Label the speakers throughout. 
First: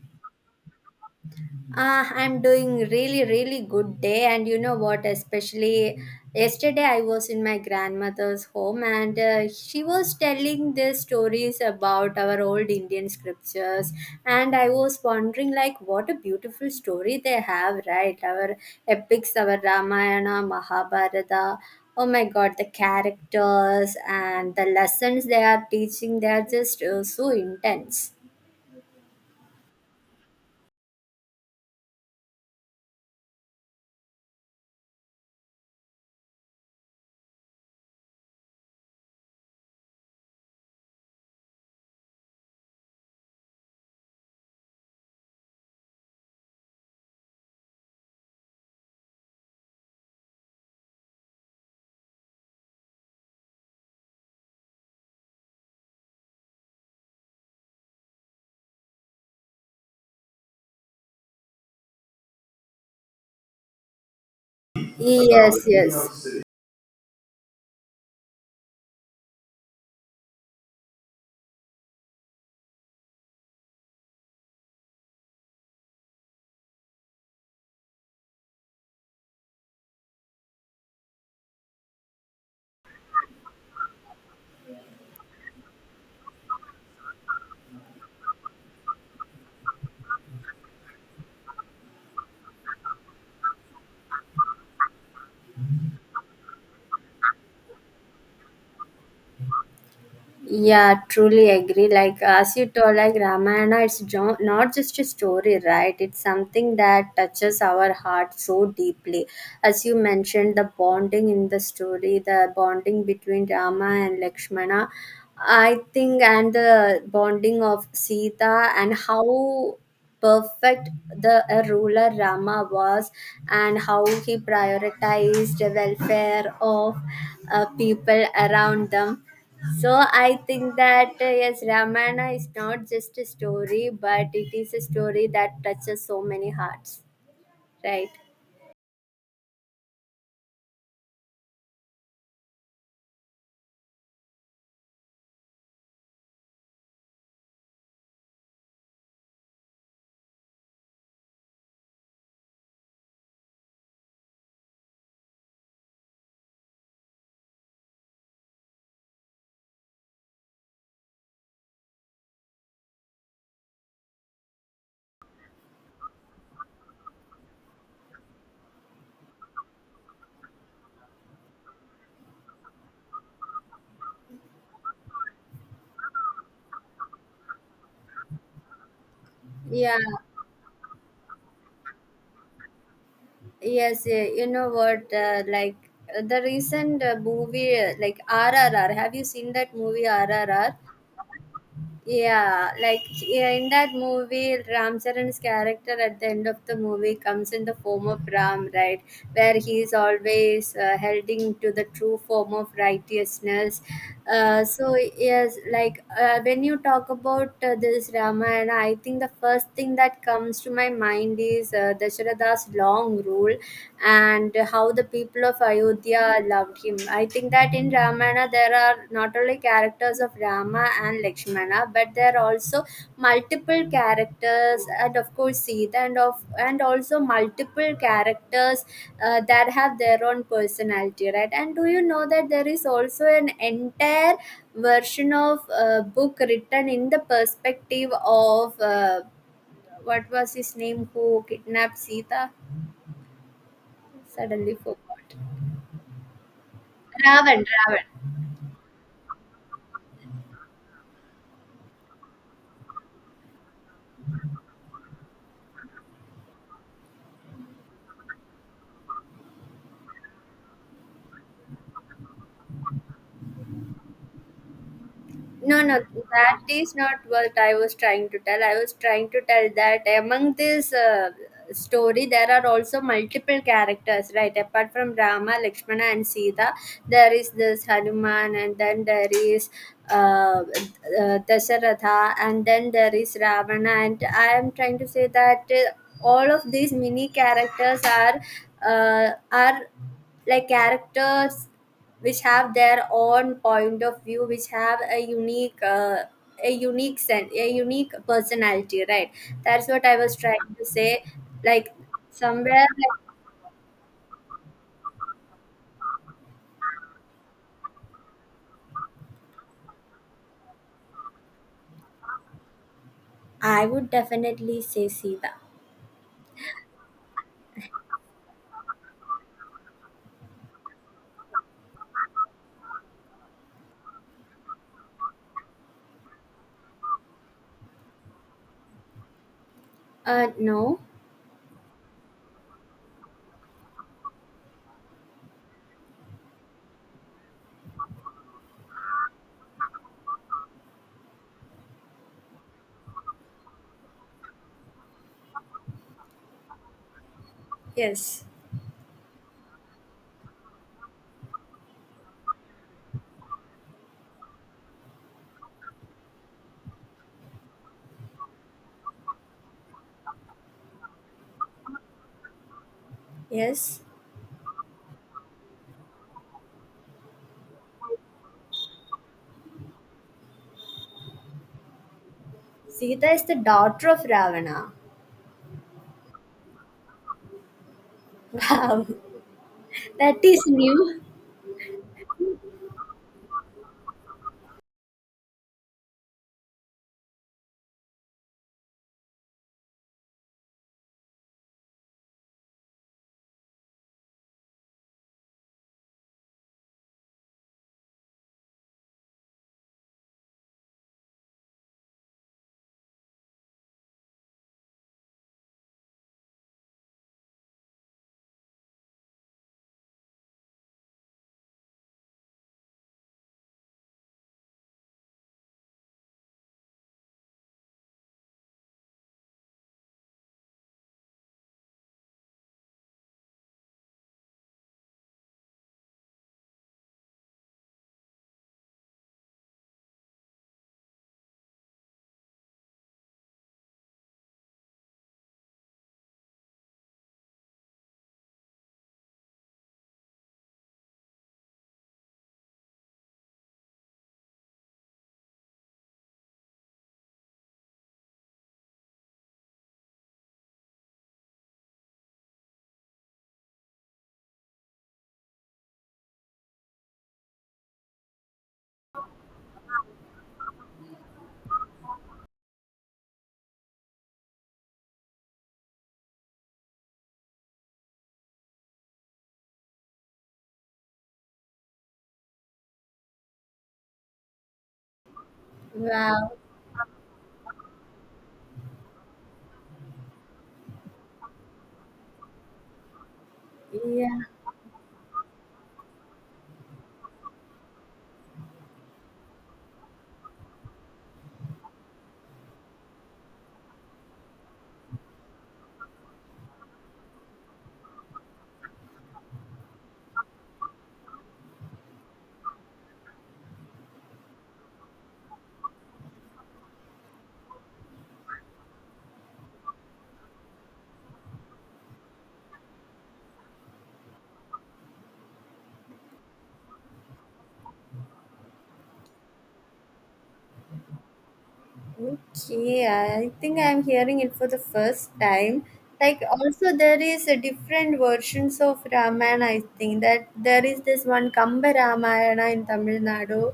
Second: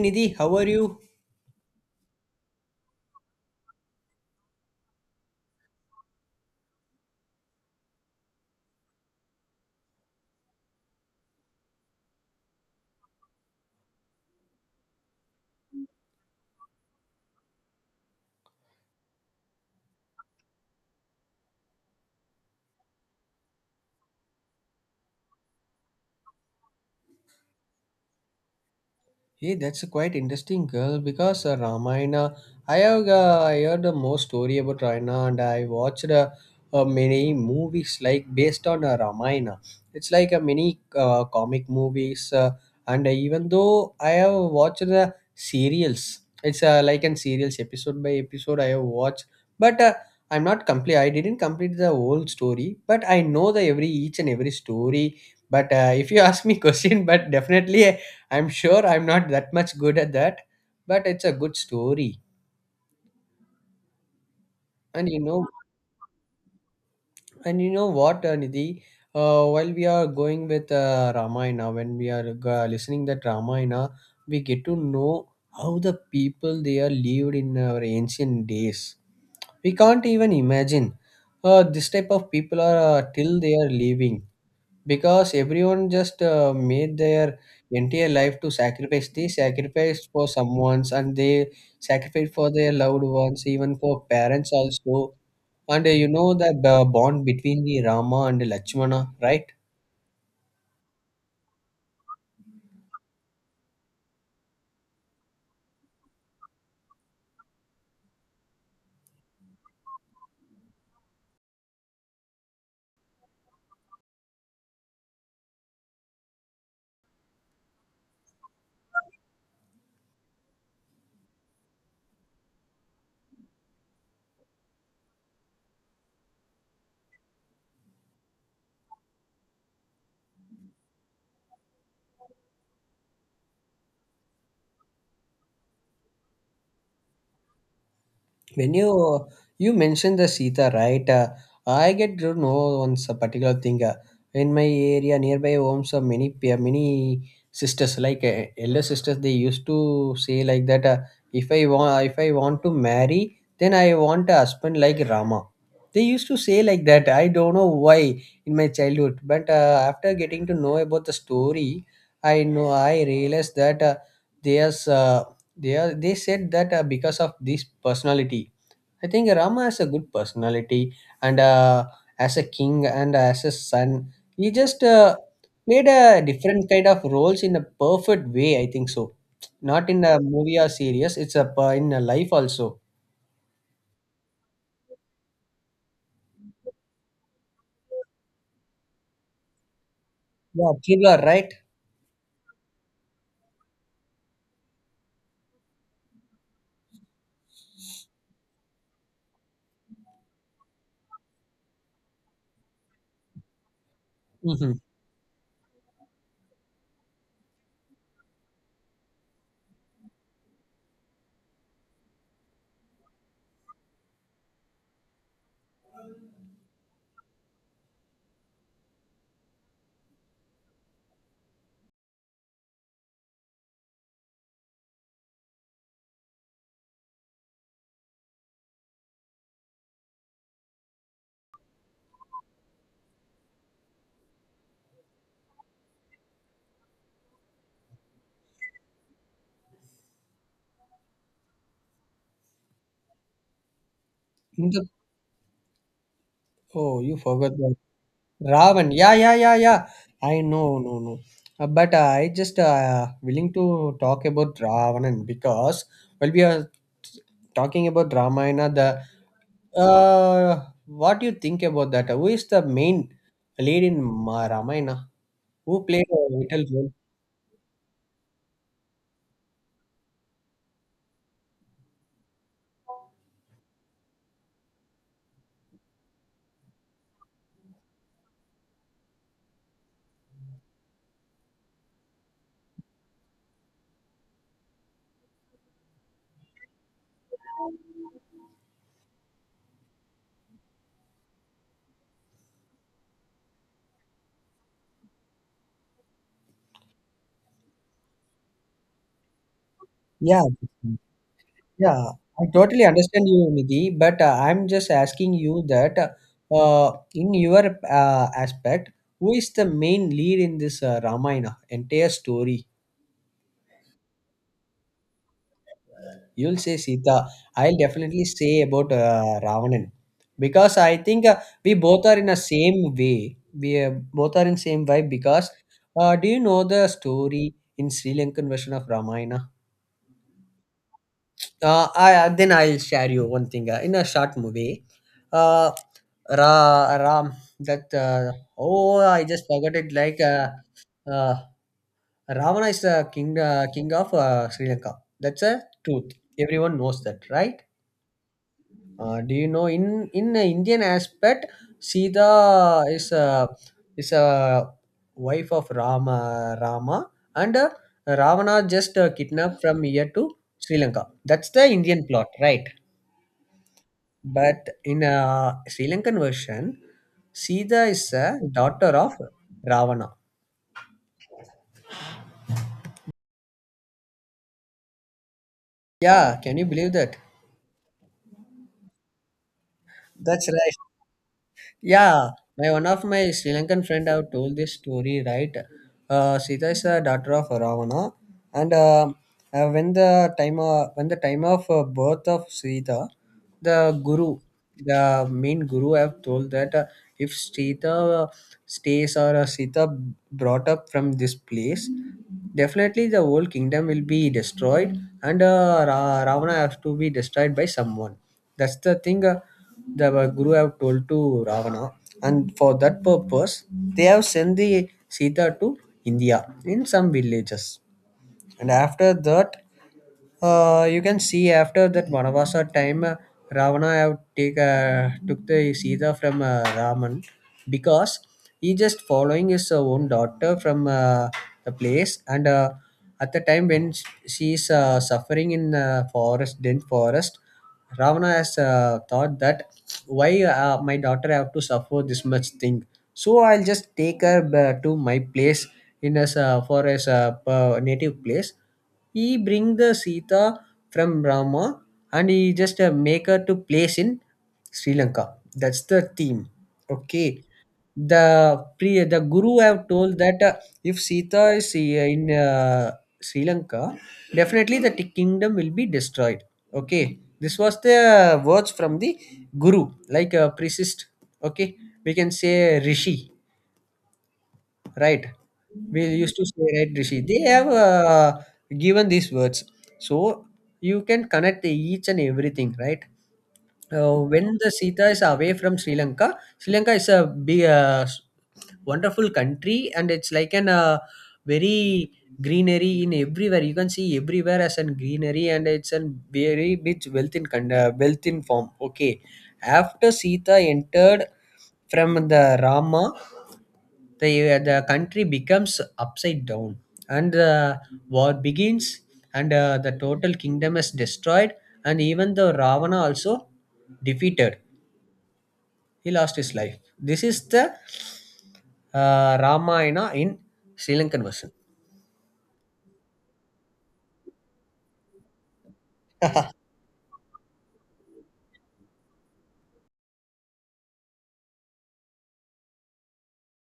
Speaker 1: Nidhi, how are you?
Speaker 2: I'm doing really, really good day. And you know what? Especially yesterday, I was in my grandmother's home and she was telling the stories about our old Indian scriptures. And I was wondering, like, what a beautiful story they have, right? Our epics, our Ramayana, Mahabharata. Oh my god, the characters and the lessons they are teaching, they are just so intense.
Speaker 1: Hey, that's a quite interesting girl because Ramayana. I have I heard the most story about Ramayana, and I watched many movies like based on Ramayana. It's like a many comic movies, and even though I have watched the serials, it's like in serials episode by episode I have watched, but I'm not complete. I didn't complete the whole story, but I know the every each and every story. But if you ask me question, but definitely. I'm sure I'm not that much good at that, but it's a good story. And you know,
Speaker 2: Yes, yes.
Speaker 1: and you know what, Nidhi? While we are going with Ramayana, when we are listening that Ramayana, we get to know how the people they are lived in our ancient days. We can't even imagine this type of people are till they are living, because everyone just made their entire life to sacrifice, they sacrificed for someone's and they sacrificed for their loved ones, even for parents also. And you know that bond between the Rama and Lakshmana, right?
Speaker 2: Yeah, truly agree. Like as you told, like Ramayana, it's not just a story, right? It's something that touches our heart so deeply. As you mentioned, the bonding in the story, the bonding between Rama and Lakshmana, I think, and the bonding of Sita, and how perfect the ruler Rama was, and how he prioritized the welfare of people around them, so I think that yes, Ramayana is not just a story, but it is a story that touches so many hearts, right?
Speaker 1: When you mentioned the Sita, right? I get to know once a particular thing. In my area, nearby homes, many sisters, like elder sisters, they used to say like that. If I want, if I want to marry, then I want a husband like Rama. They used to say like that. I don't know why in my childhood, but after getting to know about the story, I know I realized that there's they are they said that because of this personality, I think Rama has a good personality, and as a king and as a son, he just played a different kind of roles in a perfect way. I think so. Not
Speaker 2: Yeah,
Speaker 1: in a movie or series; in a life also.
Speaker 2: yes, yeah. You know what? Like the recent movie, like RRR. Have you seen that movie
Speaker 1: Yeah,
Speaker 2: RRR?
Speaker 1: thriller, right?
Speaker 2: Yeah, like yeah, in that movie, Ram Charan's character at the end of the movie comes in the form of Ram, right? Where he is always holding to the true form of righteousness. Uh,
Speaker 1: Mm-hmm.
Speaker 2: so yes, like when you talk about this Ramayana, I think the first thing that comes to my mind is Dasharatha's long rule and how the people of Ayodhya loved him. I think that in Ramayana there are not only characters of Rama and Lakshmana, but there are also multiple characters, and of course Sita, and also multiple characters that have their own personality, right? And do you know that there is also an entire version of book written in the perspective of what was his name who kidnapped Sita?
Speaker 1: In
Speaker 2: Suddenly
Speaker 1: the
Speaker 2: forgot.
Speaker 1: oh, you forgot.
Speaker 2: Ravan, Ravan.
Speaker 1: Ravan. Yeah, yeah, yeah, yeah. I know, no, no. But I just willing to talk about Ravan because, well, we are talking about Ramayana. The What do you think about that? Who is the main lead in Ramayana?
Speaker 2: No,
Speaker 1: Who
Speaker 2: no,
Speaker 1: played a
Speaker 2: that
Speaker 1: vital role?
Speaker 2: is not what I was trying to tell. I was trying to tell that among this story, there are also multiple characters, right? Apart from Rama, Lakshmana, and Sita, there is this Hanuman, and then there is uh, Dasharatha, and then there is Ravana. And I am trying to say that all of these mini characters are uh, are like characters which have their own point of view, which have a unique sense, a unique personality, right? That's what I was
Speaker 1: Yeah.
Speaker 2: trying to say. like
Speaker 1: Yeah, I totally
Speaker 2: somewhere like,
Speaker 1: understand you, Nidhi, but I'm just asking you that in your aspect, who is the main lead in this Ramayana entire story?
Speaker 2: I would definitely say Sita.
Speaker 1: You'll say Sita. I'll definitely say about Ravan because I think we both are in a same way. We both are in same vibe because do you know the story in Sri Lankan version of Ramayana?
Speaker 2: No.
Speaker 1: I Then I'll share you one thing in a short movie. Uh, Ra, Ram that Oh, I just forgot it. Uh, Ravana is the king king of Sri Lanka. That's a truth. Everyone knows that, right?
Speaker 2: Yes,
Speaker 1: Do you know in the Indian aspect, Sita is a wife of Rama, and Ravana just kidnapped from here to Sri Lanka. That's the Indian plot, right?
Speaker 2: yes.
Speaker 1: But in a Sri Lankan version, Sita is a daughter of Ravana.
Speaker 2: Sita is the daughter of Ravana.
Speaker 1: Yeah, can you believe that?
Speaker 2: Wow. That
Speaker 1: That's
Speaker 2: is
Speaker 1: right.
Speaker 2: new.
Speaker 1: Yeah, my one of my Sri Lankan friend have told this story, right? Sita is the daughter of Ravana, and when the time of birth of Sita, the guru, the main guru, have told that if Sita stays or Sita brought up from this place, definitely the whole kingdom will be destroyed, and Ravana has to be destroyed by someone. That's the thing. The Guru have told to Ravana, and for that purpose, they have sent the Sita to India in some villages. And after that, you can see after that Vanavasa time, Ravana have take took the Sita from Raman because he just following his own daughter from the place, and at the time when she is suffering in forest, dense forest, Ravana has thought that, why my daughter have to suffer this much thing, so I'll just take to my place in his for his native place, he bring the Sita from Rama and he just make her to place in Sri Lanka. That's the theme. Okay. The guru have told that if Sita is in Sri Lanka, definitely kingdom will be destroyed. Okay. This was the words from the guru, like a priest. Okay. We can say rishi, right? We used to
Speaker 2: Wow.
Speaker 1: say, right, rishi, they have given these words. So you can connect each and everything, right?
Speaker 2: Yeah.
Speaker 1: When the Sita is away from Sri Lanka, Sri Lanka is a big wonderful country and it's like an very greenery in everywhere, you can see everywhere as an greenery, and it's a very rich wealth in form. Okay, after Sita entered from the Rama, the the country becomes upside down and the war begins, and the total kingdom is destroyed, and even the Ravana also defeated, he lost his life. This is the Ramayana in Sri Lankan version.
Speaker 2: Okay, I think I'm hearing it for the first time. Like also there is a different versions of Ramayana, I think that there is this one Kamba Ramayana in Tamil Nadu.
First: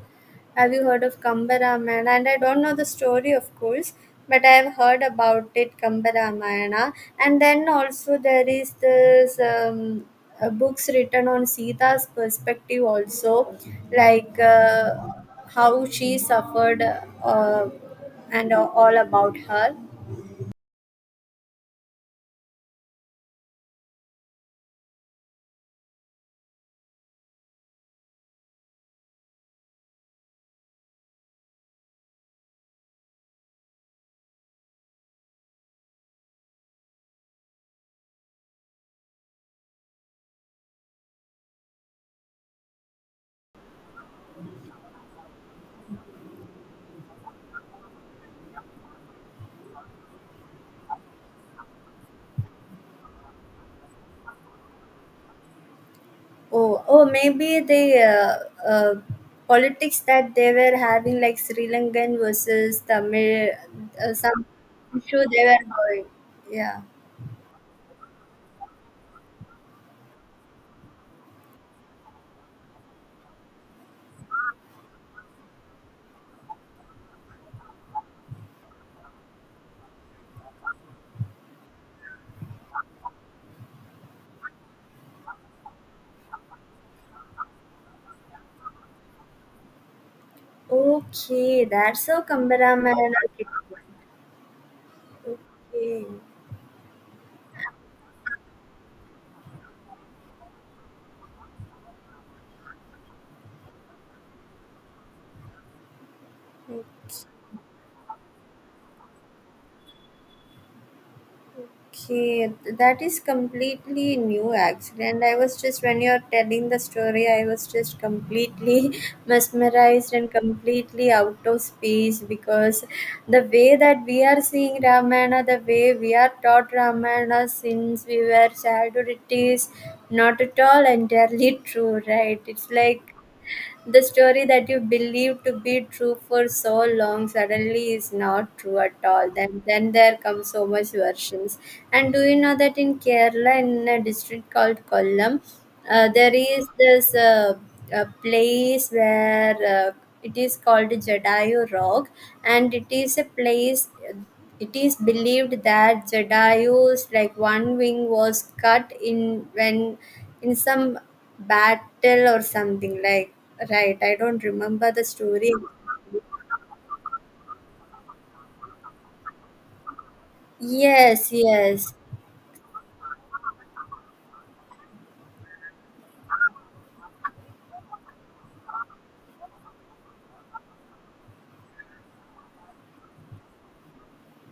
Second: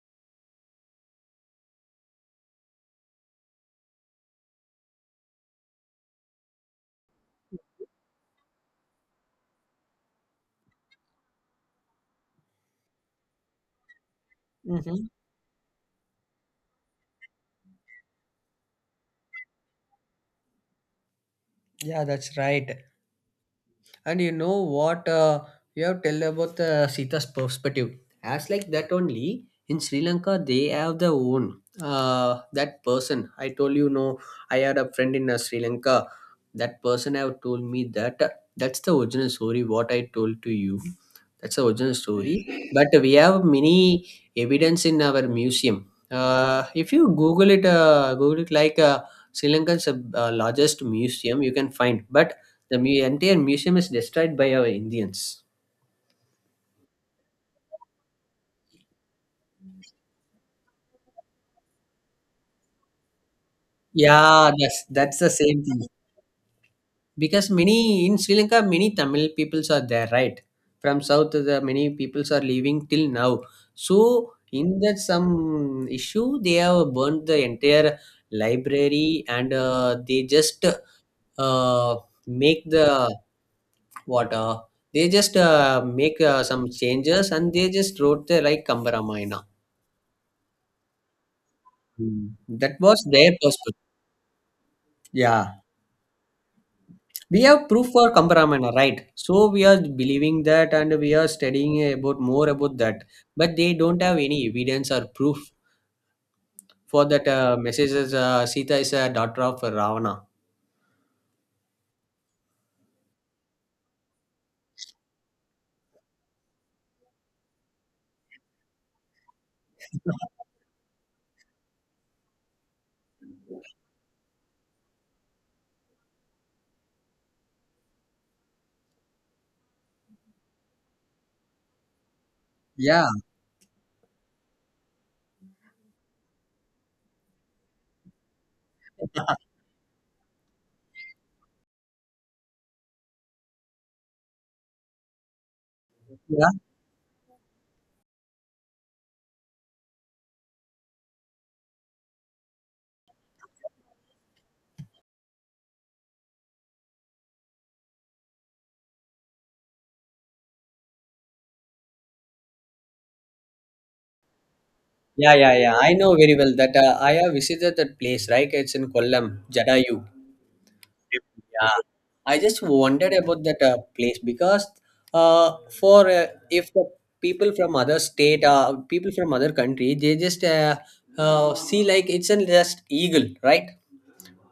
Speaker 2: Have you heard of Kambaramana? And I don't know the story, of course, but I have heard about it, Kambaramana. And then also there is this books written on Sita's perspective also, like
Speaker 1: Hmm,
Speaker 2: how she suffered uh, and all about her.
Speaker 1: yeah, that's right. And you know what, you have tell about the Sita's perspective. As like that only in Sri Lanka they have their own that person. I told you no. I had a friend in Sri Lanka. That person have told me that that's the original story. What I told to you, that's the original story. But we have many evidence in our museum. If you Google it like Sri Lanka's largest museum, you can find. But entire museum is destroyed by our Indians.
Speaker 2: Oh, oh, maybe the politics that they were having, like Sri Lankan versus Tamil, some
Speaker 1: Yeah, that's
Speaker 2: issue
Speaker 1: the
Speaker 2: they were
Speaker 1: same thing.
Speaker 2: having. Yeah.
Speaker 1: Because many in Sri Lanka, many Tamil peoples are there, right? From south, the many peoples are leaving till now. So in that some issue, they have burnt the entire library, and they just uh, make the what they just make some changes and they just wrote the like Kambaramaina.
Speaker 2: Okay, that's how
Speaker 1: Hmm. That was
Speaker 2: Kambaraman.
Speaker 1: their perspective. Yeah.
Speaker 2: Okay.
Speaker 1: We have proof for Kambharamana, right? So we are believing that and we are studying about more about that, but they don't have any evidence or proof
Speaker 2: Okay.
Speaker 1: for that messages. Sita is a daughter of Ravana.
Speaker 2: Okay, that is completely new actually. And I was just, when you're telling the story, I was just completely mesmerized and completely out of space, because the way that we are seeing Ramayana, the way we are taught Ramayana since we were childhood, it is not at all entirely true, right? It's
Speaker 1: Yeah,
Speaker 2: like the story that you believed to be true for so long suddenly is not true at all. Then, there come so much versions. And do you know that in Kerala, in a district called Kollam, there
Speaker 1: yeah,
Speaker 2: is this a place where it is called Jadayu Rock, and it is a place, it is believed that Jedi's like one wing was cut in when in some battle or something, like, right. I don't remember the
Speaker 1: yeah,
Speaker 2: story.
Speaker 1: yeah, yeah. I know very well that I have visited that place, right? It's in Kollam, Jadayu.
Speaker 2: Yes,
Speaker 1: Yeah,
Speaker 2: yes.
Speaker 1: I just wondered about that place because for if the people from other state, people from other country, they just see like it's a just eagle, right?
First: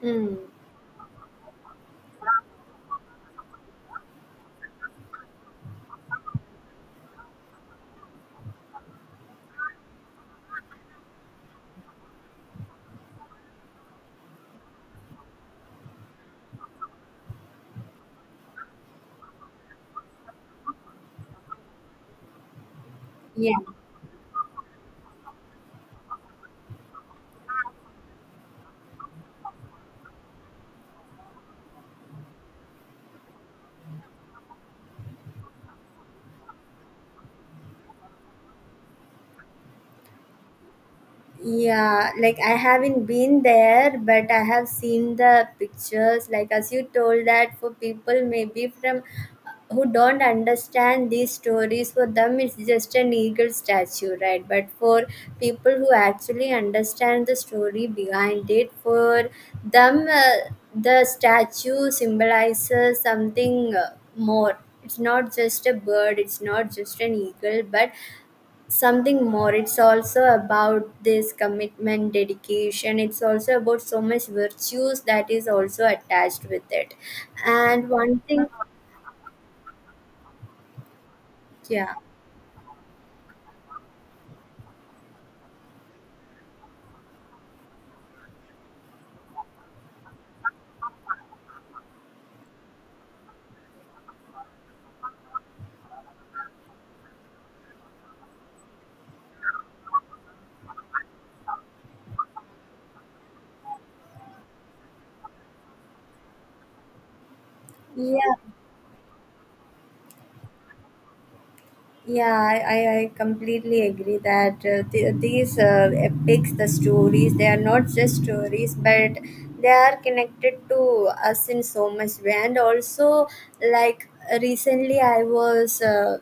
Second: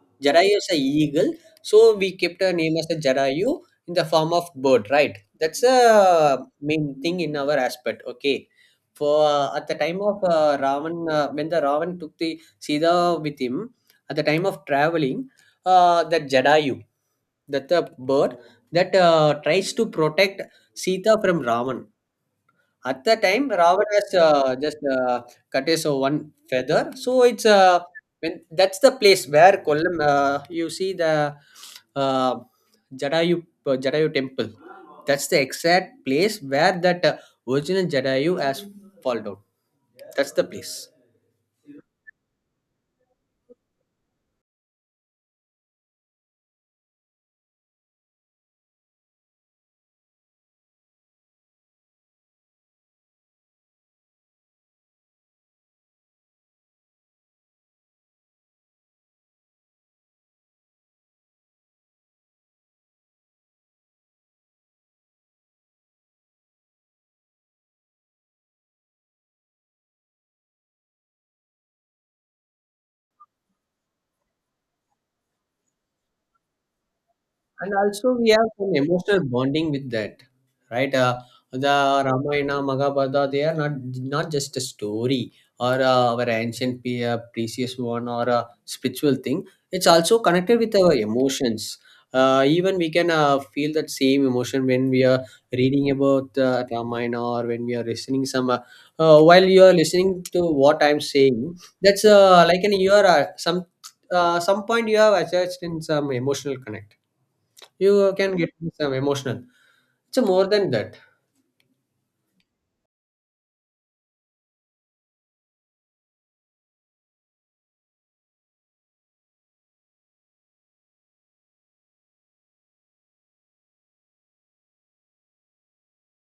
Speaker 2: Mm.
Speaker 1: Jarayu is a eagle, so we kept her name as a Jarayu in the form of bird, right? That's a main thing in our aspect. Okay, for at the time of Ravan, when the Ravan took the Sita with him, at the time of traveling that Jadayu, that the bird that tries to protect Sita from Ravan. At the time,
Speaker 2: Yeah.
Speaker 1: Ravan has just cut his one feather, so it's when that's the place where Kollam you see the uh, Jadayu temple. That's the exact place where that original Jadayu has fallen down. That's the place.
Speaker 2: Yeah, like I haven't been there, but I have seen the pictures. Like as you told, that for people maybe from who don't understand these stories, for them it's just an eagle statue, right? But for people who actually understand the story behind it, for them the statue symbolizes something more. It's not just a bird, it's not just an eagle, but something more. It's also about this commitment, dedication. It's also about so much virtues that is also attached with it,
Speaker 1: And
Speaker 2: and
Speaker 1: also
Speaker 2: one
Speaker 1: we
Speaker 2: thing.
Speaker 1: have some emotional bonding with that, right? The
Speaker 2: Yeah.
Speaker 1: Ramayana, Mahabharata, they are not just a story or our ancient precious one or a spiritual thing. It's also connected with our emotions. Even we can feel that same emotion when we are reading about Ramayana or when we are listening some while you are listening to what I'm saying. That's like an you are some point you have attached in some emotional connect, you can
Speaker 2: Yeah.
Speaker 1: get some emotional. So more than that,
Speaker 2: I completely agree that these epics, the stories, they are not just stories, but they are connected to us in so much way. And also, like, recently I was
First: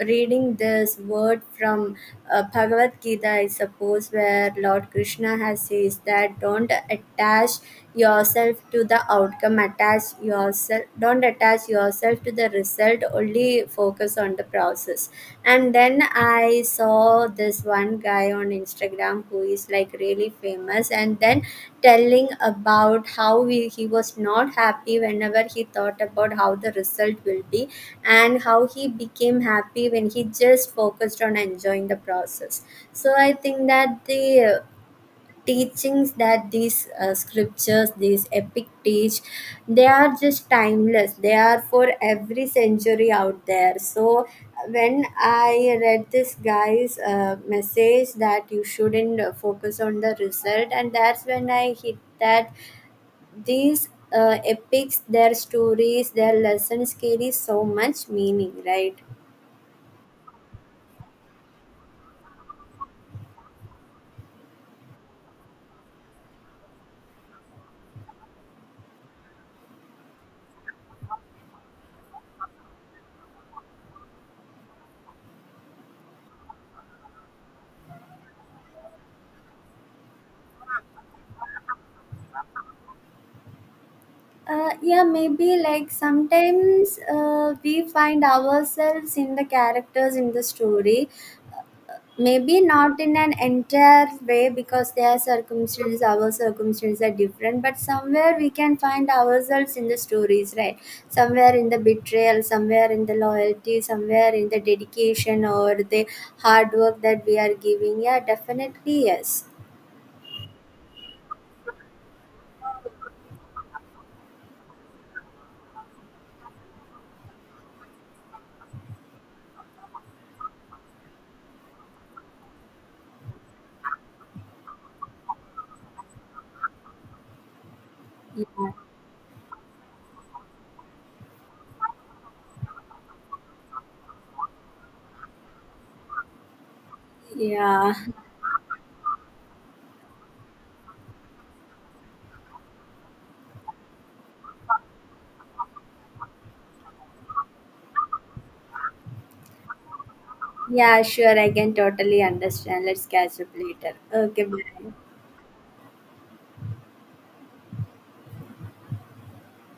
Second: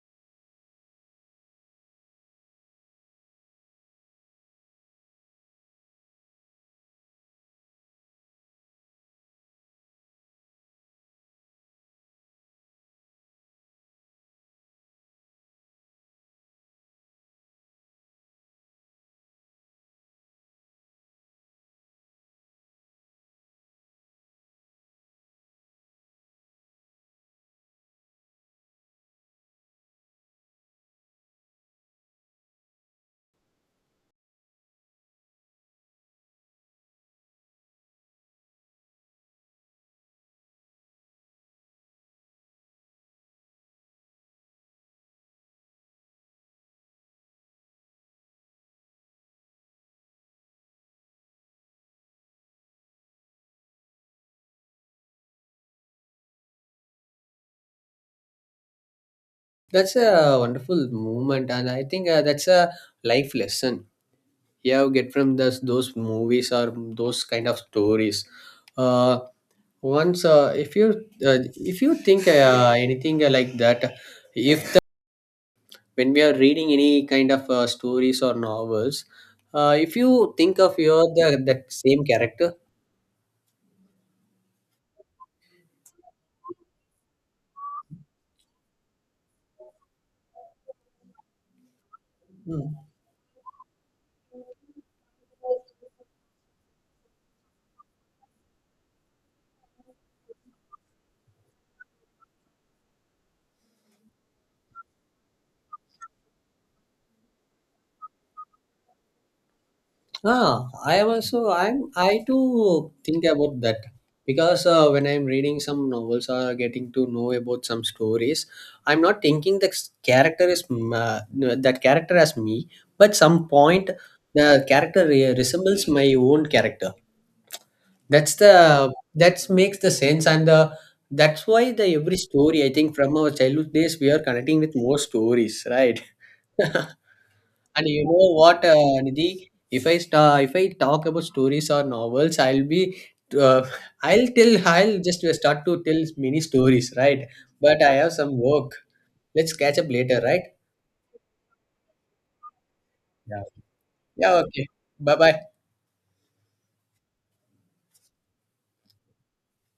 Speaker 2: reading this word from Bhagavad Gita, I suppose, where Lord Krishna has says that don't attach yourself to the outcome, attach yourself, don't attach yourself to the result, only focus on the process. And then I saw follow this one guy on Instagram who is like really famous, and then telling about how he was not happy whenever he thought about how the result will be, and how he became happy when he just focused on enjoying the process. So I think that the teachings that these scriptures, these epic teach, they are just timeless, they are for every century out there. So when I read this guy's message that you shouldn't focus on the result, and that's when I hit that these epics, their stories, their lessons carry so much meaning, right?
Speaker 1: that's a wonderful movement, and I think that's a life lesson you get from those movies or those kind of stories. Uh, once uh, uh, if you think anything like that, if the, when we are reading any kind of stories or novels, if you think of that same character.
Speaker 2: Yeah, maybe like sometimes we find ourselves in the characters in the story. Maybe not in an entire way because their circumstances, our circumstances are different, but somewhere we can find ourselves in the stories, right? Somewhere in the betrayal, somewhere in the loyalty, somewhere in the dedication or the hard work that we are giving. Yeah, definitely, yes.
Speaker 1: Ah, I'm I too think about that because when I'm reading some novels or getting to know about some stories, I'm not thinking that that character as me, but some point the resembles my own character.
Speaker 2: Yeah.
Speaker 1: That makes the sense. And the that's why the every story, I think, from our childhood days we are connecting with more stories, right? And
Speaker 2: Yeah.
Speaker 1: you know what, Nidhi? If I talk about stories or novels, uh, I'll just start to tell many stories, right? But I have some work. Let's catch up later, right?
Speaker 2: Yeah, sure, I can totally understand. Let's catch
Speaker 1: Yeah.
Speaker 2: up later.
Speaker 1: Yeah,
Speaker 2: Okay,
Speaker 1: okay.
Speaker 2: bye.
Speaker 1: Bye bye.